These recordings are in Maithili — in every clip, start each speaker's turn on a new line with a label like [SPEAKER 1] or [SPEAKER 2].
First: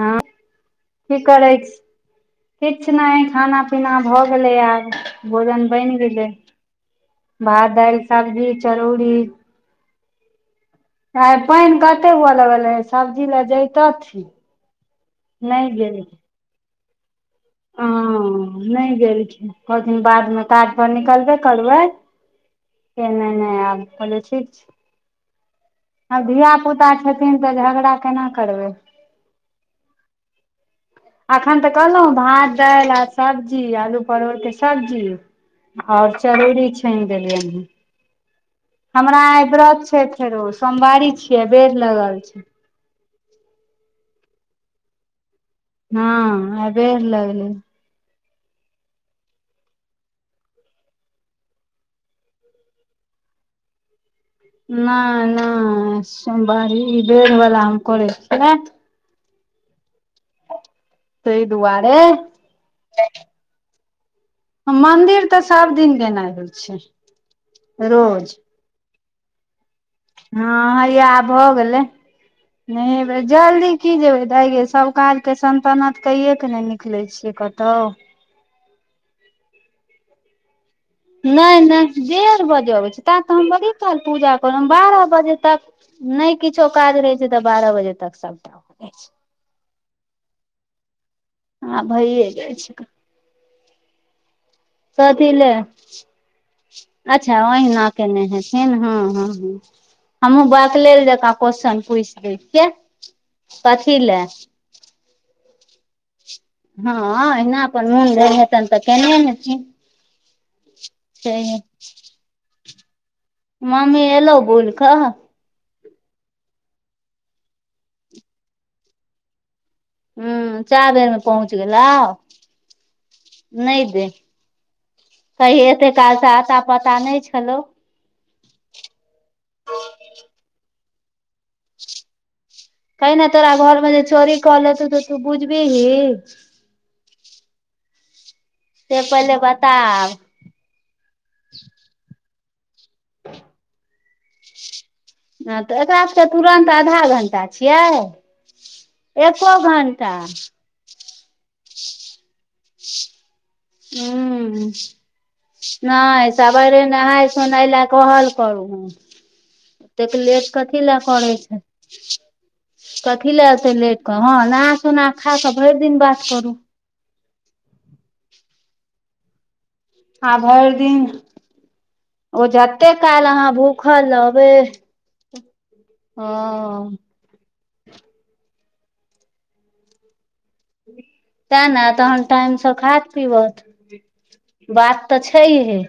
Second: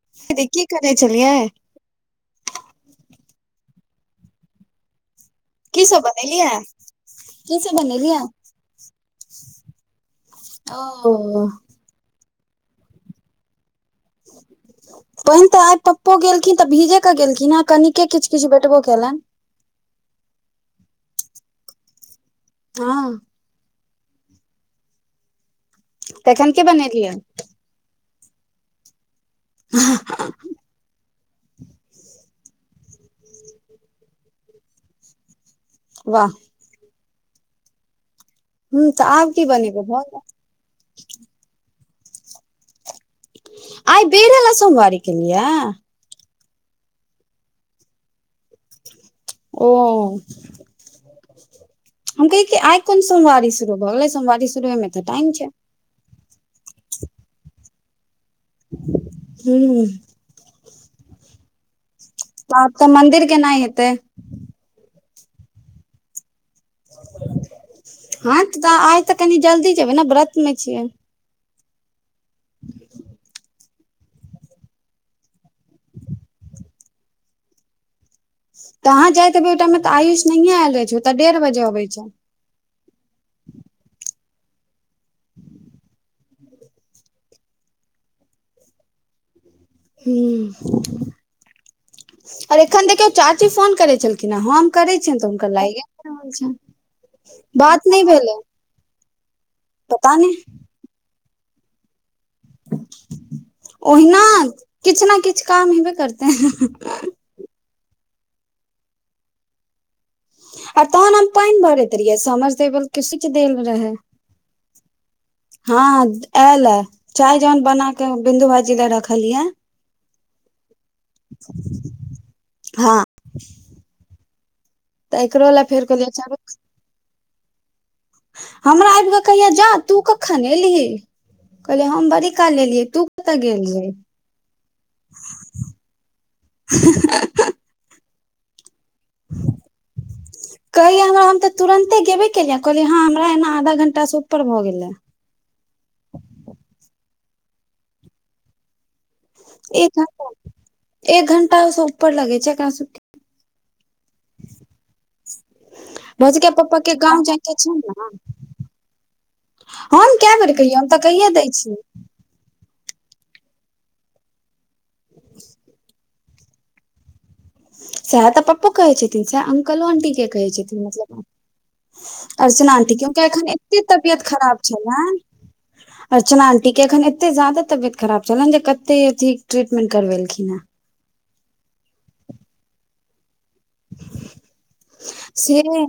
[SPEAKER 1] हँ
[SPEAKER 2] दीदी की करै
[SPEAKER 1] की
[SPEAKER 2] छलियै
[SPEAKER 1] करै छी किछु नहि खाना पीना भऽ गेलै आब भोजन
[SPEAKER 2] की
[SPEAKER 1] बनि
[SPEAKER 2] सब
[SPEAKER 1] गेलै
[SPEAKER 2] बनेलियै की सब
[SPEAKER 1] भात दालि
[SPEAKER 2] बनेलियै
[SPEAKER 1] सब्जी चरौरि आ
[SPEAKER 2] ओ
[SPEAKER 1] पानि कते हुअ लगल रहै सब्जी लए जैतथिन
[SPEAKER 2] पहिन तऽ आइ पप्पो गेलखिन तऽ भीजे के गेलखिन हें
[SPEAKER 1] हँ नहि गेलख कहलखिन दिन बादमे काज पर निकलबे करबै
[SPEAKER 2] हँ
[SPEAKER 1] के नेने एब कहलियै ठीक छै आब
[SPEAKER 2] तखन के
[SPEAKER 1] धियापुता
[SPEAKER 2] बनेलियै
[SPEAKER 1] छथिन तऽ झगड़ा केना करबै
[SPEAKER 2] हाँ [inaudible]
[SPEAKER 1] एखन तऽ कहलहुँ भात दालि आ सब्जी आलू परोड़के सब्जी आओर
[SPEAKER 2] वाह
[SPEAKER 1] चरौरी छानि देलियनि हें
[SPEAKER 2] ह तऽ
[SPEAKER 1] हमरा
[SPEAKER 2] आब की
[SPEAKER 1] आइ व्रत
[SPEAKER 2] बनेबै
[SPEAKER 1] छै
[SPEAKER 2] भऽ गेल
[SPEAKER 1] फेरो सोमवारी छियै बेर लगल छै
[SPEAKER 2] आइ बेेर‌ वला सोमबारी केलिए यै
[SPEAKER 1] हँ आइ बेर लगलै
[SPEAKER 2] ओ हम कहियै की आइ कोन सोमवारी शुरू भऽ गेलै सोमवारी शुरू होइमे तऽ
[SPEAKER 1] नहि
[SPEAKER 2] टाइम छै
[SPEAKER 1] नहि सोमवारी ई बेर बला हम करै छियै
[SPEAKER 2] हूंम्म
[SPEAKER 1] तहि दुआरे
[SPEAKER 2] तब तऽ मंदिर केना एतै
[SPEAKER 1] मंदिर तऽ सब दिन गेनाइ होइ छै रोज
[SPEAKER 2] हँ तऽ आय तऽ कनी जल्दी जेबै ने व्रत मे
[SPEAKER 1] हँ
[SPEAKER 2] छियै
[SPEAKER 1] हैये आब भऽ गेलै नहेवै जल्दी की जेबै दाइ गे सब काज के सन्तनत कैे के नहि निकलै छियै कतहु
[SPEAKER 2] तहाँ जाय तऽ बे ओ टाइम मे तऽ आयुष नहिए आयल रहै छै तऽ डेढ़
[SPEAKER 1] नहि
[SPEAKER 2] बजे अबै
[SPEAKER 1] नहि
[SPEAKER 2] छै
[SPEAKER 1] डेढ़ बजे अबै छै ता तऽ हम बड़ी काल पूजा करब बारह बजे तक नहि किछो काज रहै छै तऽ बारह बजे तक सबटा हो जाइ छै हमरा भइए जाइ
[SPEAKER 2] आओर
[SPEAKER 1] छै
[SPEAKER 2] एखन देखियौ चाची फोन करै छलखिन हे हमर करे छियनि
[SPEAKER 1] कथी
[SPEAKER 2] तऽ
[SPEAKER 1] ले
[SPEAKER 2] हुनकर लागे नहि रहल
[SPEAKER 1] अच्छा
[SPEAKER 2] छै
[SPEAKER 1] ओहिना
[SPEAKER 2] बात नहि
[SPEAKER 1] केने
[SPEAKER 2] भेलै
[SPEAKER 1] हँ हँ
[SPEAKER 2] पता नहि
[SPEAKER 1] हमहूँ बकलेल जकाँ क्वेश्चन पूछि दै छियै कथी ले
[SPEAKER 2] ओहिना किछु ने किछु काम हेबे करते है
[SPEAKER 1] हँ एहिना अपन मोन भेल हेतैन तऽ केने हेथिन
[SPEAKER 2] आ तहन हम
[SPEAKER 1] छैहे
[SPEAKER 2] पानि भरैत रहियै समरसेवलके स्विच देल रहै
[SPEAKER 1] मम्मी एलौ बुलि कऽ
[SPEAKER 2] हँ एयल ए चाय जहन बनाक बिन्दु भाईजी ले रखलिये
[SPEAKER 1] हूंम्म चाय बेरमे पहुँच गेला
[SPEAKER 2] हँ
[SPEAKER 1] नै दे
[SPEAKER 2] तऽ एकरो
[SPEAKER 1] कहि
[SPEAKER 2] लए फेर
[SPEAKER 1] एते
[SPEAKER 2] कहलियै
[SPEAKER 1] कालसँ
[SPEAKER 2] चलू
[SPEAKER 1] आता पता नहि छलौ
[SPEAKER 2] हमरा आब क कहिया जा तू कखन एलही कहलियै हम बड़ी काल एलियै
[SPEAKER 1] [inaudible]
[SPEAKER 2] तू
[SPEAKER 1] कहि ने
[SPEAKER 2] कतऽ
[SPEAKER 1] तोरा
[SPEAKER 2] गेल रही
[SPEAKER 1] घरमे जे चोरी क लतो त तू बुझबिही
[SPEAKER 2] [unintelligible]
[SPEAKER 1] से पहिले बताब आब
[SPEAKER 2] कहये हमरा हम त तुरंते गेबे केलियै कहलियै ह हमरा एना आधा घंटा से ऊपर भ गेले
[SPEAKER 1] हँ त एकरा सब तुरन्त आधा घण्टा छियै एको
[SPEAKER 2] एक
[SPEAKER 1] घण्टा
[SPEAKER 2] घंटा एक घण्टा स उपर लगे छै एकरा सबके
[SPEAKER 1] हू नहि
[SPEAKER 2] भौजिका पप्पा
[SPEAKER 1] सबेरे
[SPEAKER 2] के गाँव
[SPEAKER 1] नहाय
[SPEAKER 2] जायके
[SPEAKER 1] सुनाय
[SPEAKER 2] छै
[SPEAKER 1] लए
[SPEAKER 2] ने
[SPEAKER 1] कहल करू ओतेक
[SPEAKER 2] हम कए
[SPEAKER 1] लेट
[SPEAKER 2] बेर कहियै
[SPEAKER 1] कथी
[SPEAKER 2] हम
[SPEAKER 1] लए
[SPEAKER 2] तऽ
[SPEAKER 1] करे
[SPEAKER 2] कहिये दै
[SPEAKER 1] छै
[SPEAKER 2] छियै
[SPEAKER 1] कथी ले एतै लेट क हँ नहा सोना खा क भरि दिन बात करूँ
[SPEAKER 2] सह त पपो कहै छथिन सह अंकलो आंटी के
[SPEAKER 1] आ
[SPEAKER 2] कहै
[SPEAKER 1] भरि
[SPEAKER 2] छथिन
[SPEAKER 1] दिन ओ
[SPEAKER 2] मतलब अर्चना
[SPEAKER 1] जते
[SPEAKER 2] आंटी के
[SPEAKER 1] काल
[SPEAKER 2] हुनकर एखन
[SPEAKER 1] अहाँ
[SPEAKER 2] एते
[SPEAKER 1] भूखल
[SPEAKER 2] तबियत
[SPEAKER 1] रहबै
[SPEAKER 2] खराब छै न अर्चना आंटी के
[SPEAKER 1] हँ
[SPEAKER 2] एखन एत एते ज ज्यादा तबियत खराब छन जे कते चीज ट्रीटमेंट करबेलखिन हँ
[SPEAKER 1] तै ने तहन टाइम से खाइत पीबत बात त
[SPEAKER 2] से
[SPEAKER 1] छैहे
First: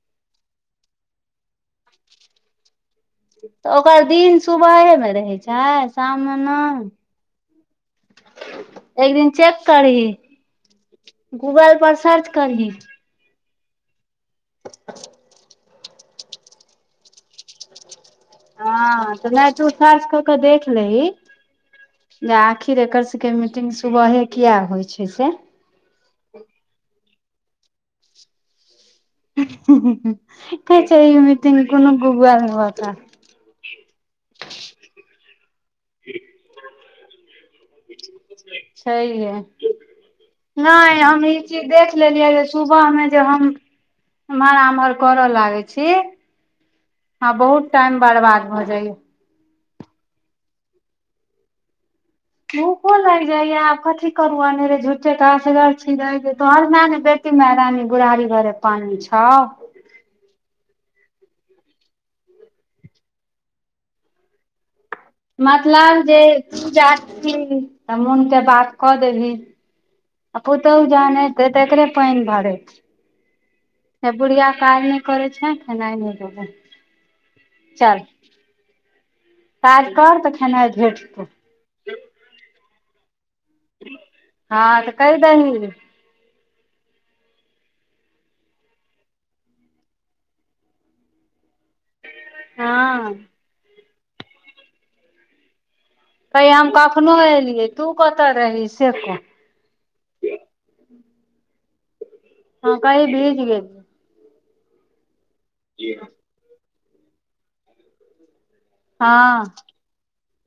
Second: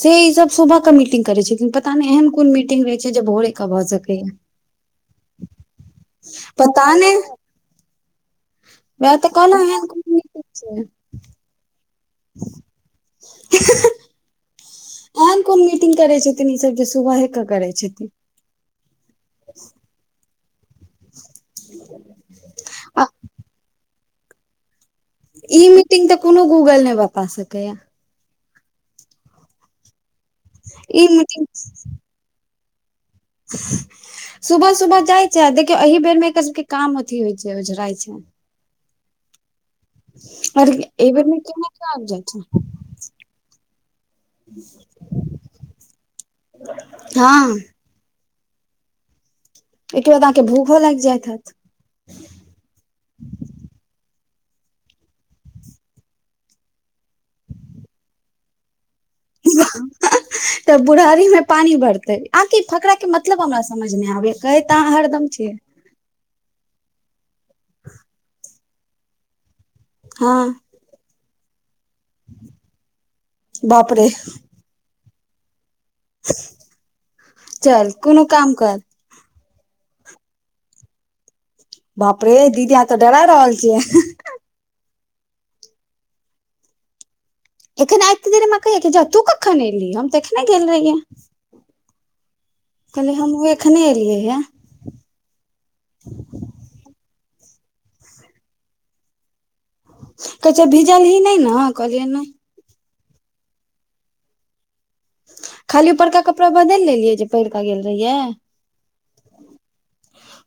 [SPEAKER 2] से ई सब सुबह के मीटिंग करे छै पता नहि एहन कोन मीटिंग रहै कि जे भोरे
[SPEAKER 1] तऽ
[SPEAKER 2] कब हो
[SPEAKER 1] ओकर
[SPEAKER 2] सकै
[SPEAKER 1] दिन सुबहेमे रहै छै शाममे
[SPEAKER 2] पता नहि
[SPEAKER 1] एक
[SPEAKER 2] वएह
[SPEAKER 1] दिन
[SPEAKER 2] तऽ
[SPEAKER 1] चेक
[SPEAKER 2] कहलहुँ एहन
[SPEAKER 1] करही
[SPEAKER 2] कोन मीटिंग छै
[SPEAKER 1] गूगल पर सर्च करही
[SPEAKER 2] अहन कोन मीटिंग करै छै न ई सब जे सुबहे के करै छथिन
[SPEAKER 1] हँ त नइ तु सर्च क के देख लेही जे आखिर की रे एकर
[SPEAKER 2] आ
[SPEAKER 1] सबके मीटिंग सुबहे किया होइ छै से
[SPEAKER 2] ई मीटिंग त कोनो गूगल नहि बता सकैया
[SPEAKER 1] कहै छै
[SPEAKER 2] ई
[SPEAKER 1] इ
[SPEAKER 2] मीटिंग
[SPEAKER 1] मिटिंग कोनो गूगल बता
[SPEAKER 2] सुभह सुभह जाइ चा देखियौ एहि बेर मे एकर सबके काम अथी होइ छै ओझराइ छै
[SPEAKER 1] छय है
[SPEAKER 2] आर
[SPEAKER 1] नहि
[SPEAKER 2] एहि
[SPEAKER 1] हम
[SPEAKER 2] बेर
[SPEAKER 1] ई
[SPEAKER 2] मे
[SPEAKER 1] चीज
[SPEAKER 2] केना के
[SPEAKER 1] देख
[SPEAKER 2] आबि जाइ
[SPEAKER 1] लेलियै
[SPEAKER 2] छै
[SPEAKER 1] जे सुबहमे जे हम इमहर आमहर करै लागै छी हँ बहुत टाइम बर्बाद भए जाइया
[SPEAKER 2] एके बाद त अहाँके भूखो लागि जाइत हाइत
[SPEAKER 1] भूखो लागि जाइय आब कथी करु अनेरे झूठे के असगर छी जाइ तोहर मै ने बे कीमे रानी बुढ़ारी भर पानी छ
[SPEAKER 2] त बुढ़ारी मे पानी भरतै आकि फकरा के मतलब हमरा समझ न आबै कहै अहाँ हरदम छियै
[SPEAKER 1] मतलब जे तू जात छिही त मोनके बात क देबही
[SPEAKER 2] हँ
[SPEAKER 1] पुतहु जहन एते तै एकरे पानि भरैत छै
[SPEAKER 2] बाप रे
[SPEAKER 1] बुढ़िया काज नहि करे छै खेना नै चल
[SPEAKER 2] कोनो काम कर
[SPEAKER 1] काज कर त खेनाई भेटतै
[SPEAKER 2] बाप रे दीदी अहाँ त डरा रहल छियै
[SPEAKER 1] हँ त केह दही
[SPEAKER 2] एखन आते देरेमे कहै जा तू कखन एलही हम तऽ एखने गेल रहिये
[SPEAKER 1] हँ
[SPEAKER 2] कहलिय हम एखने एलियै ये
[SPEAKER 1] त हम कखनो एलियै तू कतैऽ रहही से कह
[SPEAKER 2] कह‌ए छय भीजल ही नहि ने कलिय नहि
[SPEAKER 1] हँ कइ बीज गेल
[SPEAKER 2] खाली ऊपरका कपड़ा बदलि लेलियै जे पहिर कऽ गेल रहियै
[SPEAKER 1] हँ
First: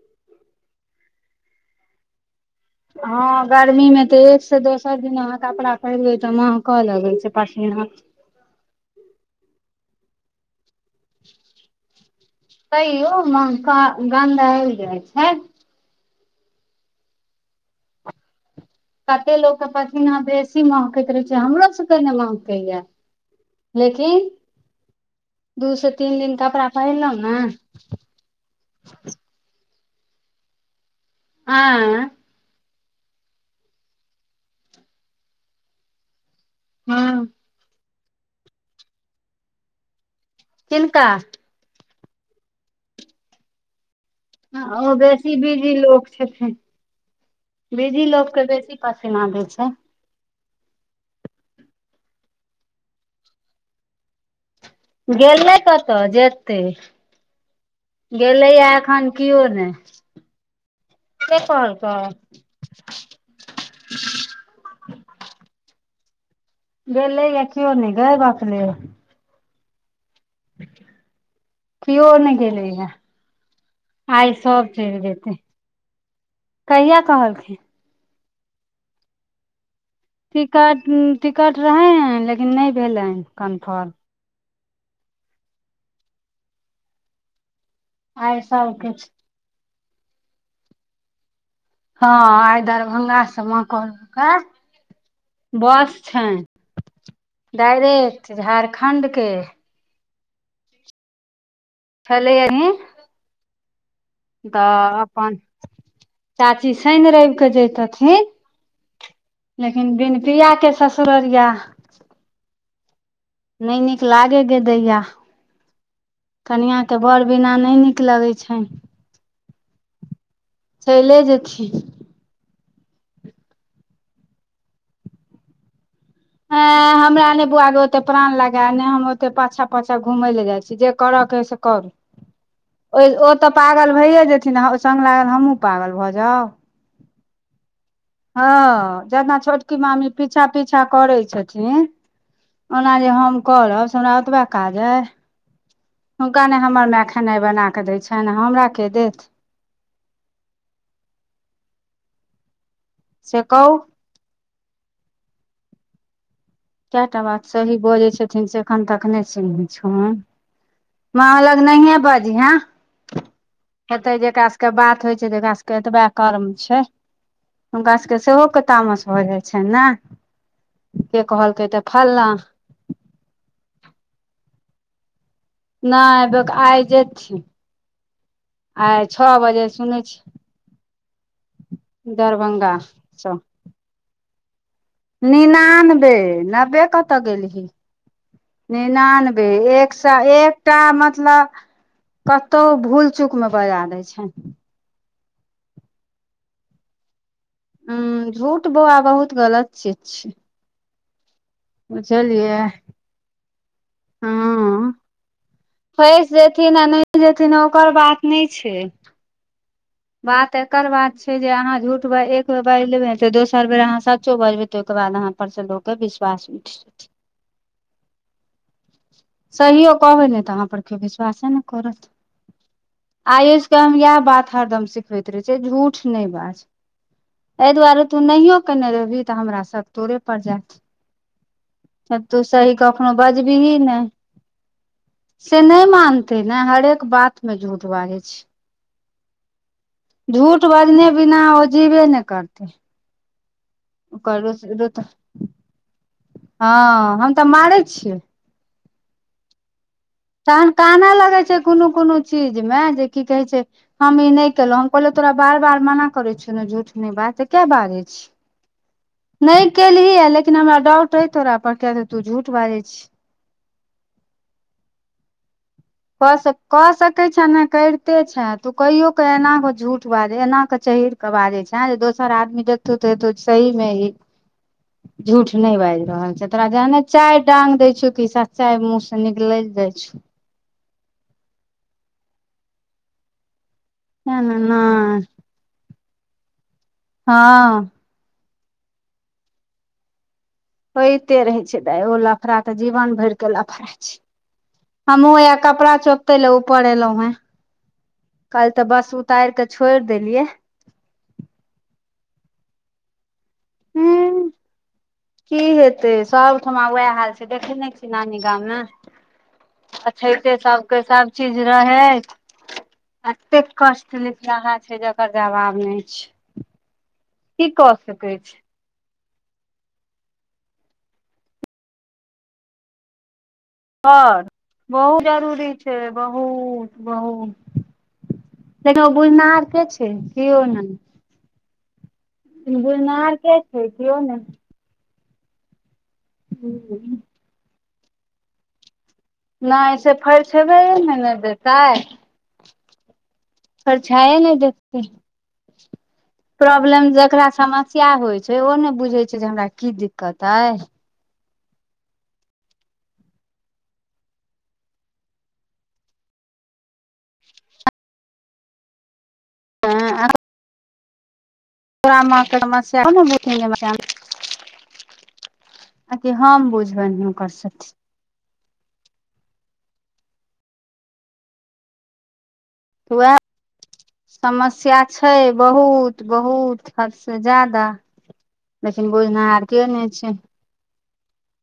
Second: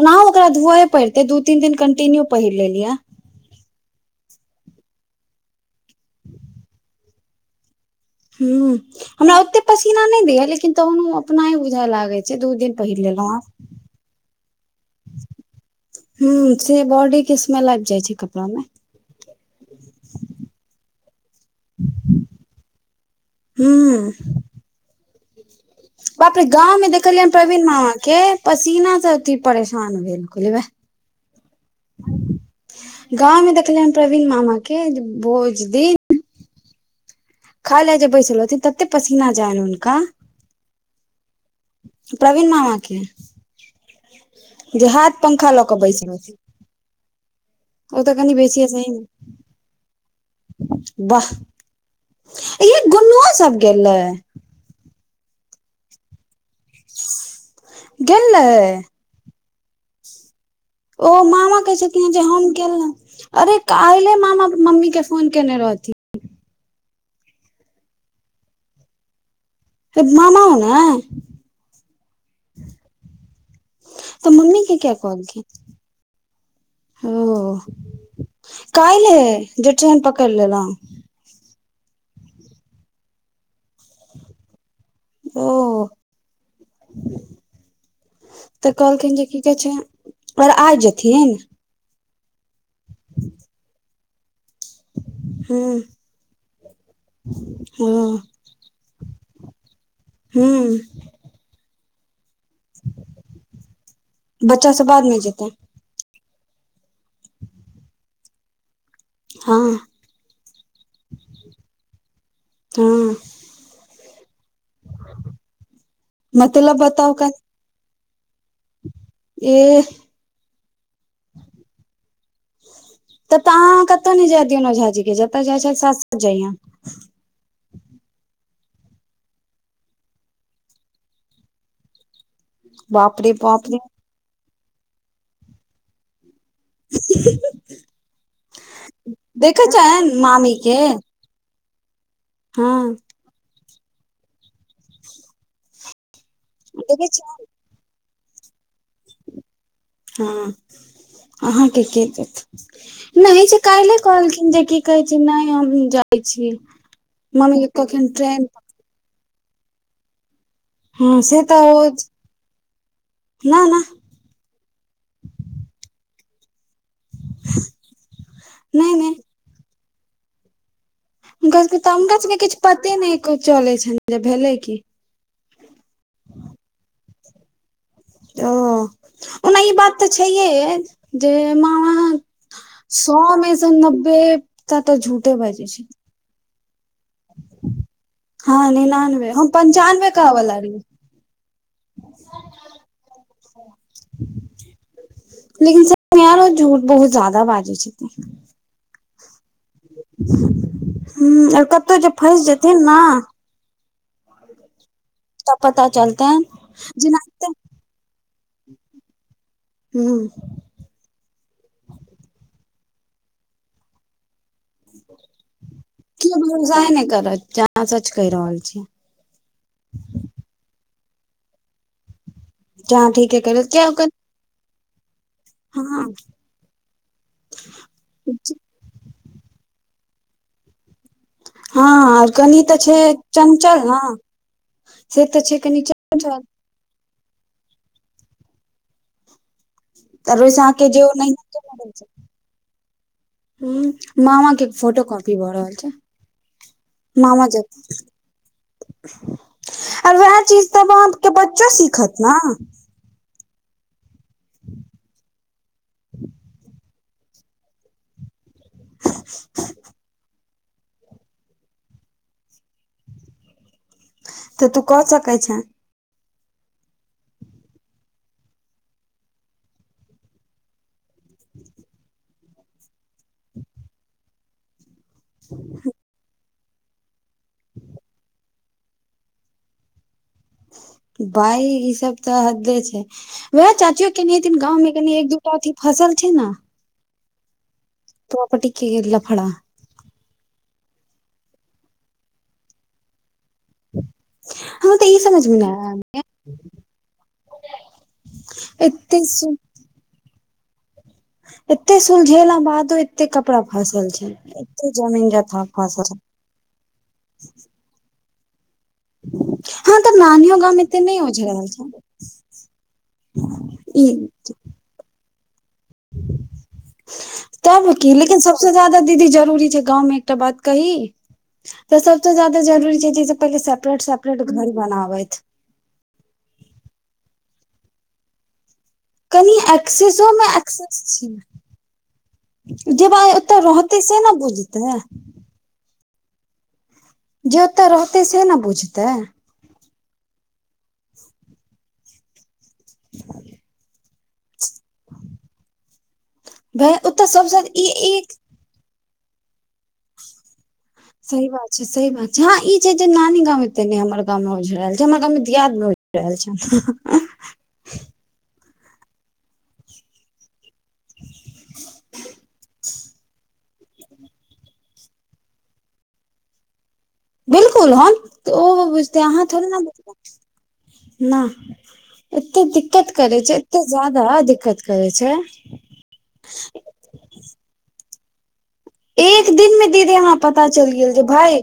[SPEAKER 2] ओनाहो ओकरा धोवए पड़ते दू तीन दिन कंटिन्यू पहिर लेलिये
[SPEAKER 1] हँ गर्मी मे तऽ एक से दोसर दिन अहाँ कपड़ा पहिरबै तऽ महकऽ लगैत छै पसीना
[SPEAKER 2] ह हमरा ओते पसीना नहि दे या लेकिन तहन अपनाय बुझए लागे छै दू दिन पहिर
[SPEAKER 1] तैयो
[SPEAKER 2] लेलहुँ आब
[SPEAKER 1] महक आ गन्द आब जाइ छै
[SPEAKER 2] ह से बॉडी के स्मेल आबि जाइ छै कपड़ा मे
[SPEAKER 1] कते लोक के पसीना बेसी महकैत रहे छै हमरो सबके ने महकै या
[SPEAKER 2] हू
[SPEAKER 1] दू से तीन
[SPEAKER 2] बाप
[SPEAKER 1] दिन
[SPEAKER 2] रे
[SPEAKER 1] कपड़ा
[SPEAKER 2] गाँंव मे
[SPEAKER 1] पहिरलहुँ
[SPEAKER 2] देखलियैन
[SPEAKER 1] ने
[SPEAKER 2] प्रवीन मामा के पसीना से अथी परेशान भेल कहलिये भ ए
[SPEAKER 1] आ
[SPEAKER 2] गाँव मे देखलियनि प्रवीण मामा के भोज दिन
[SPEAKER 1] हँ
[SPEAKER 2] अइल लै जे बैसलथि तते पसीना जाइन हुनका
[SPEAKER 1] किनका
[SPEAKER 2] प्रवीन मामा के जे
[SPEAKER 1] ओ
[SPEAKER 2] हाथ
[SPEAKER 1] बेसी
[SPEAKER 2] पंखा लऽ
[SPEAKER 1] बिजी
[SPEAKER 2] के बैस
[SPEAKER 1] लोक
[SPEAKER 2] रहल छै
[SPEAKER 1] छथिन बिजी लोक के
[SPEAKER 2] बेसिये
[SPEAKER 1] बेसी
[SPEAKER 2] सही मे
[SPEAKER 1] पसीना दै छै
[SPEAKER 2] वाह य गुनओ सब गेलै
[SPEAKER 1] गेलियै कतऽ जैत त
[SPEAKER 2] गेल
[SPEAKER 1] गेलैया
[SPEAKER 2] रहै
[SPEAKER 1] एखन किओ ने
[SPEAKER 2] ओ मामा कहे छथिन जे हम गेलहु अरे काल्ले मामा मम्मी के फोन केने रहथिन
[SPEAKER 1] गेलैया कियओ नहि गे बकलेल
[SPEAKER 2] [unintelligible] मामा ने
[SPEAKER 1] केओ नहि गेलैया
[SPEAKER 2] तऽ
[SPEAKER 1] आइ
[SPEAKER 2] मम्मी
[SPEAKER 1] सब
[SPEAKER 2] के किया
[SPEAKER 1] चलि जेतै
[SPEAKER 2] कहलखिन
[SPEAKER 1] कहिया
[SPEAKER 2] ओ
[SPEAKER 1] कहलखिन
[SPEAKER 2] कालहि जे ट्रेन पकर
[SPEAKER 1] टिकट टिकट रहै लेकिन नहि भेलै कन्फर्म
[SPEAKER 2] ओ
[SPEAKER 1] आइ
[SPEAKER 2] तऽ
[SPEAKER 1] सबकिछु
[SPEAKER 2] कहलखिन जे की कहै छै उ आर आइ जेथिन
[SPEAKER 1] हा आइ दरभंगा से मां कहलकै
[SPEAKER 2] हूँ
[SPEAKER 1] बस छ
[SPEAKER 2] हूँ
[SPEAKER 1] डायरेक्ट झारखण्ड के
[SPEAKER 2] हँ
[SPEAKER 1] छलै यनी
[SPEAKER 2] बच्चा सब
[SPEAKER 1] तऽ
[SPEAKER 2] बाद मे
[SPEAKER 1] अपन
[SPEAKER 2] जेतै
[SPEAKER 1] चाची शनि रव कऽ जैतथिन
[SPEAKER 2] हँ
[SPEAKER 1] लेकिन बिन पिया के ससुररिया
[SPEAKER 2] हँ
[SPEAKER 1] नहि नीक लागे ग दैया कनिया
[SPEAKER 2] मतलब
[SPEAKER 1] के
[SPEAKER 2] बताउ
[SPEAKER 1] बौर
[SPEAKER 2] क
[SPEAKER 1] बिना नहि नीक नीक लगैत छ
[SPEAKER 2] एह
[SPEAKER 1] चले जेथिन
[SPEAKER 2] तब तऽ अहाँ कतौ जाय दियौ नो झाजी के जतय जाइ छ सा जइय
[SPEAKER 1] तै हम हमरा नहि बुआ दे ओते प्राण लगा ने हम ओते पाछाँ पाछाँ घूमय लए जाइ छी जे करऽ हय से कर ओ
[SPEAKER 2] बाप रे
[SPEAKER 1] ओ तऽ
[SPEAKER 2] बाप रे
[SPEAKER 1] पागल भैए जेथिन ओ सङ्ग लागल हमहूँ पागल भऽ जाउ
[SPEAKER 2] ह [unintelligible]
[SPEAKER 1] हँ जेना छोटकी मामी
[SPEAKER 2] छनि
[SPEAKER 1] पीछा
[SPEAKER 2] के
[SPEAKER 1] पीछा करै छथिन
[SPEAKER 2] हँ
[SPEAKER 1] ओना जे हम करब से हमरा ओतबा काज अइ हुनका ने हमर माय
[SPEAKER 2] देखै
[SPEAKER 1] खेनाइ
[SPEAKER 2] छियनि
[SPEAKER 1] बना कऽ दै छनि हमरा के देत
[SPEAKER 2] हँ अहाँके के देत
[SPEAKER 1] से
[SPEAKER 2] नहि छै क
[SPEAKER 1] कहू
[SPEAKER 2] कहलखिन जे की कहै छै नहि हम जाइ छी
[SPEAKER 1] कए टा बात
[SPEAKER 2] मम्मी के
[SPEAKER 1] सही बजै
[SPEAKER 2] कखन ट्रेन
[SPEAKER 1] छथिन से एखन तक नहि चिन्है छ्हुन
[SPEAKER 2] हँ
[SPEAKER 1] माँ
[SPEAKER 2] से
[SPEAKER 1] लग
[SPEAKER 2] तऽ ओ
[SPEAKER 1] नहिये बजीहें
[SPEAKER 2] न न
[SPEAKER 1] ते जेकरा सबके बात होइ छै तकरा सबके एतबे कर्म छै हुनका सभके सेहोके
[SPEAKER 2] नहि
[SPEAKER 1] तामस
[SPEAKER 2] नहि
[SPEAKER 1] भऽ जाइ छनि ने के
[SPEAKER 2] हुनका
[SPEAKER 1] कहलकै
[SPEAKER 2] सबके
[SPEAKER 1] तऽ
[SPEAKER 2] हुनका
[SPEAKER 1] फलना
[SPEAKER 2] सबके किछु पते नहि क चलै छैन जे भेलै कि
[SPEAKER 1] नहि आइ जेथि
[SPEAKER 2] ओ ओना
[SPEAKER 1] बजे
[SPEAKER 2] ई बात
[SPEAKER 1] सुनै
[SPEAKER 2] तऽ छैहे जे मामा
[SPEAKER 1] छी दरभंगा
[SPEAKER 2] सौ मे सँ नब्बे टा तऽ झूठे बाजै छै
[SPEAKER 1] निन्यानबे नब्बे कतऽ गेलही
[SPEAKER 2] हँ
[SPEAKER 1] निनानबे
[SPEAKER 2] हम
[SPEAKER 1] एक
[SPEAKER 2] पंचानबे
[SPEAKER 1] सए
[SPEAKER 2] कहवला रहियै
[SPEAKER 1] एकटा मतलब कतहु भूल चूकमे बजा दै छै
[SPEAKER 2] लेकिन [unintelligible] यारो झूठ बहुत ज्यादा बाजे छथिन
[SPEAKER 1] हूँ झूठ बौआ बहुत गलत चीज छै
[SPEAKER 2] [unintelligible] हूंम्म आर कतहु जे फँसि
[SPEAKER 1] बुझलियै
[SPEAKER 2] जेथिन ने
[SPEAKER 1] हँ
[SPEAKER 2] तब पता
[SPEAKER 1] फँसि
[SPEAKER 2] चलतैन
[SPEAKER 1] जेथिन आ नहि
[SPEAKER 2] जेनाते
[SPEAKER 1] जेथिन ओकर बात नहि छै
[SPEAKER 2] ह
[SPEAKER 1] बात एकर बात छै जे अहाँ झूठ ब एक बेर बाजि लेबे ने तऽ दोसर बेर अहाँ सचो बाजबे तऽ तहिके बाद अहाँ पर से लोक के
[SPEAKER 2] केओ
[SPEAKER 1] विश्वास उठि
[SPEAKER 2] भरोसा नहि
[SPEAKER 1] जेतै
[SPEAKER 2] करत जे अहाँ सच कहि रहल छी
[SPEAKER 1] सहियो कहबे ने तऽ अहा पर केओ विश्वासे ने करत
[SPEAKER 2] जे अहाँ ठीके कहि रहल
[SPEAKER 1] आयुष
[SPEAKER 2] छी
[SPEAKER 1] के
[SPEAKER 2] किया
[SPEAKER 1] हम
[SPEAKER 2] ओकर
[SPEAKER 1] इएह बात हरदम सिखबैत रहै छियै तू झूठ
[SPEAKER 2] हँ
[SPEAKER 1] नहि बाज एहि दुआरे तू नहियों न्हियों केने रहबही तऽ हमरा सक तोरे पड़ जायत आ
[SPEAKER 2] हँ आओर
[SPEAKER 1] तू
[SPEAKER 2] कनि
[SPEAKER 1] सही
[SPEAKER 2] तऽ छै
[SPEAKER 1] कखनो बजबिही
[SPEAKER 2] चंचल
[SPEAKER 1] ने
[SPEAKER 2] तऽ छै
[SPEAKER 1] से
[SPEAKER 2] कनि
[SPEAKER 1] नहि
[SPEAKER 2] चंचल
[SPEAKER 1] मानते ने हरेक बात मे झूठ बाजै छै
[SPEAKER 2] तर
[SPEAKER 1] झूठ
[SPEAKER 2] सँके जे
[SPEAKER 1] बजने बिना
[SPEAKER 2] ऑनैहते
[SPEAKER 1] ओ
[SPEAKER 2] न रहै
[SPEAKER 1] जीबे
[SPEAKER 2] छै
[SPEAKER 1] नहि करतै
[SPEAKER 2] हूंम्म
[SPEAKER 1] ओकर
[SPEAKER 2] मामा के फोटो कॉपी भऽ रहल छै
[SPEAKER 1] हँ हम तऽ मारै छियै
[SPEAKER 2] आ वएह
[SPEAKER 1] तहन
[SPEAKER 2] चीज तऽ
[SPEAKER 1] कानऽ
[SPEAKER 2] आहाँके
[SPEAKER 1] लगै छै
[SPEAKER 2] बच्चो
[SPEAKER 1] कोनो कोनो
[SPEAKER 2] सिखत ने
[SPEAKER 1] चीज मे जे की कहै छै हम ई नहि केलहुं हम कहलिये तोरा बार बार मना करै छियौ ने झूठ नहि बाज तऽ किया बाजै छीही नहि केलही लेकिन हमरा डाउट अइ तोरा पर किया तऽ तू झूठ बाजैत छीही
[SPEAKER 2] तऽ तू कऽ सकै छें
[SPEAKER 1] कऽ सकैत छें ने तु करितो छें तू कईयो कऽ एना कऽ झूठ बाजै छै एना कऽ चढ़ि कऽ बाजय छै जे दोसर आदमी देखतौ तऽ हेतै सही मे ई झूठ नहि बाजि रहल छै तोरा जहने चाय डांग देय छीयौ कि सच्चाय मुंह से निकलि जाइ छौ
[SPEAKER 2] बा ई सब तऽ हद्दे छै वएह चाचियो केनीये
[SPEAKER 1] एना
[SPEAKER 2] दिन गाँव मे
[SPEAKER 1] नहि
[SPEAKER 2] कनि एक दु टा अथी फसेलथिन ने
[SPEAKER 1] हँ
[SPEAKER 2] प्रोपटिके लफरा
[SPEAKER 1] होइते रहै छै दाय ओ लफड़ा तऽ जीवन भरि के लफड़ा छै
[SPEAKER 2] हमरा तऽ ई
[SPEAKER 1] हमहुँ
[SPEAKER 2] समझ
[SPEAKER 1] हैये
[SPEAKER 2] मे नहि
[SPEAKER 1] कपड़ा
[SPEAKER 2] आयल
[SPEAKER 1] चोपते ले ऊपर एलहुँ हें काल्हि तऽ बस
[SPEAKER 2] एते
[SPEAKER 1] उतारि कऽ छोड़ि देलियै
[SPEAKER 2] एते सुलझेला बादो एते कपड़ा फसल छै
[SPEAKER 1] हूं
[SPEAKER 2] एते जमीन जथा फसल
[SPEAKER 1] ओठमा वएह हाल छै देखे ने छी नानी गाममे
[SPEAKER 2] हँ तऽ
[SPEAKER 1] अछैते
[SPEAKER 2] नानियो गाम
[SPEAKER 1] सभके
[SPEAKER 2] एते नहि उझ
[SPEAKER 1] सभचीज
[SPEAKER 2] रहल छै
[SPEAKER 1] रहैत एतेक
[SPEAKER 2] ई
[SPEAKER 1] कष्ट लिखलाहा छै जेकर जवाब नहि छै
[SPEAKER 2] तब
[SPEAKER 1] कऽ
[SPEAKER 2] की
[SPEAKER 1] सकै
[SPEAKER 2] लेकिन
[SPEAKER 1] छी
[SPEAKER 2] सबसे ज्यादा दीदी जरूरी छै गाँवमे एकटा बात कही तऽ सबसँ ज्यादा जरूरी छै चीज से पहिले सब
[SPEAKER 1] घर बहुत जरूरी छै बहुत बहुत लेकिन ओ
[SPEAKER 2] कनी
[SPEAKER 1] बुझनिहार के छै
[SPEAKER 2] एक्सेसोमे
[SPEAKER 1] केओ
[SPEAKER 2] एक्सेस
[SPEAKER 1] नहि
[SPEAKER 2] छै जे बा
[SPEAKER 1] बुझनिहार
[SPEAKER 2] एतऽ
[SPEAKER 1] के छै
[SPEAKER 2] रहतेै
[SPEAKER 1] केओ
[SPEAKER 2] से न बुझतै
[SPEAKER 1] [unintelligible]
[SPEAKER 2] जे ओतय रहतै से ने बुझतै
[SPEAKER 1] नय से फरिछेबैये ने नय देतै
[SPEAKER 2] [inaudible]
[SPEAKER 1] फरिछयै नय देत तखन
[SPEAKER 2] भाय
[SPEAKER 1] प्रॉब्लम
[SPEAKER 2] ओतय
[SPEAKER 1] जेकरा
[SPEAKER 2] सबसँ ई
[SPEAKER 1] समस्या
[SPEAKER 2] एक
[SPEAKER 1] होइ छै ओ ने बुझै छै जे हमरा की दिक्कत अइ
[SPEAKER 2] सही बात छै सी बात छै हँ ई छै जे नानी गांव एते ने हमर गाँवमे उझ रहल छै हमर गाँव मे दियाद ब [unintelligible]
[SPEAKER 1] [unintelligible] तोरा [unintelligible] आ कि हम बुझबैन न
[SPEAKER 2] गेलखुन हन तऽ ओ बुझते अहाँ थोड़े न बुझबय एते दि दिक्कत
[SPEAKER 1] तऽ उएह
[SPEAKER 2] करै छै एते ज्यादा दिक्कत
[SPEAKER 1] समस्या
[SPEAKER 2] करै छै
[SPEAKER 1] बहुत बहुत हद से जादा लेकिन
[SPEAKER 2] एक
[SPEAKER 1] बुझनाहर
[SPEAKER 2] दिन
[SPEAKER 1] केयो
[SPEAKER 2] मे
[SPEAKER 1] नय
[SPEAKER 2] दीदी
[SPEAKER 1] छै
[SPEAKER 2] हमरा पता चल गेल जे भाय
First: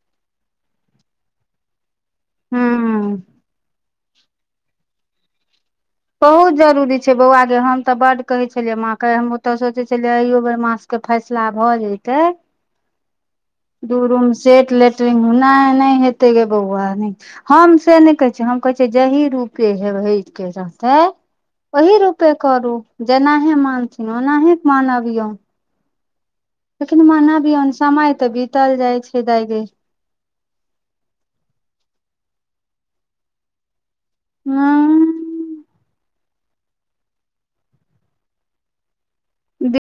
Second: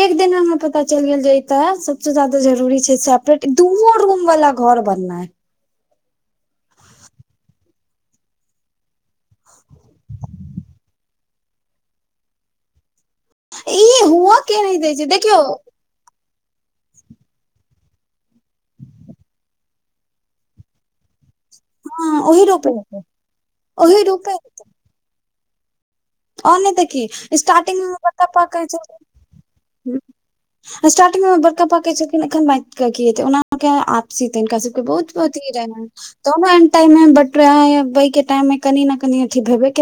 [SPEAKER 2] एक दिन हमरा पता चल गेल जे एतऽ सबसे जदाा जरूरी छै
[SPEAKER 1] हूँ
[SPEAKER 2] सेपरेट दूओ रूम वाला घर बननाइ
[SPEAKER 1] बहुत जरुरी छै बौआ जे हम तऽ बड कहे छलियै माँ के हम ओ तऽ सोचे छलियै अयो बेर माँ तऽ फैसला भऽ जतै दू
[SPEAKER 2] ई
[SPEAKER 1] रूम
[SPEAKER 2] हुअ के
[SPEAKER 1] सेट
[SPEAKER 2] नहि दै छै
[SPEAKER 1] लेट्रिन हो
[SPEAKER 2] देखियौ
[SPEAKER 1] ना नय हेतै गे बौआ हम से नय कहै छै हम कहै छै जही रूपे हेबहै के रहतै ओही
[SPEAKER 2] हँ
[SPEAKER 1] रूपे
[SPEAKER 2] ओहि रोपे
[SPEAKER 1] करू
[SPEAKER 2] हेतै
[SPEAKER 1] जेनाहे
[SPEAKER 2] ओहि
[SPEAKER 1] मानथिन
[SPEAKER 2] रोपे
[SPEAKER 1] ओनाहे मानबियौ
[SPEAKER 2] और नहि तऽ की स्टार्टिंग मे हमर
[SPEAKER 1] समय
[SPEAKER 2] बड़का
[SPEAKER 1] तऽ
[SPEAKER 2] पप्पा कहै
[SPEAKER 1] बीतल जाइ
[SPEAKER 2] छथिन
[SPEAKER 1] छै दाइ गे
[SPEAKER 2] जे हूं स्टारटिंगमे बड़का पा कहै छथिन एखन बांटि कऽ की हतै ओना के आपसी तऽ हिनका सबके बहुत अथी रहे है तो एहन टाइम में बट रहे है य वहि के टाइम में कनि ने कनि अथि भेबे के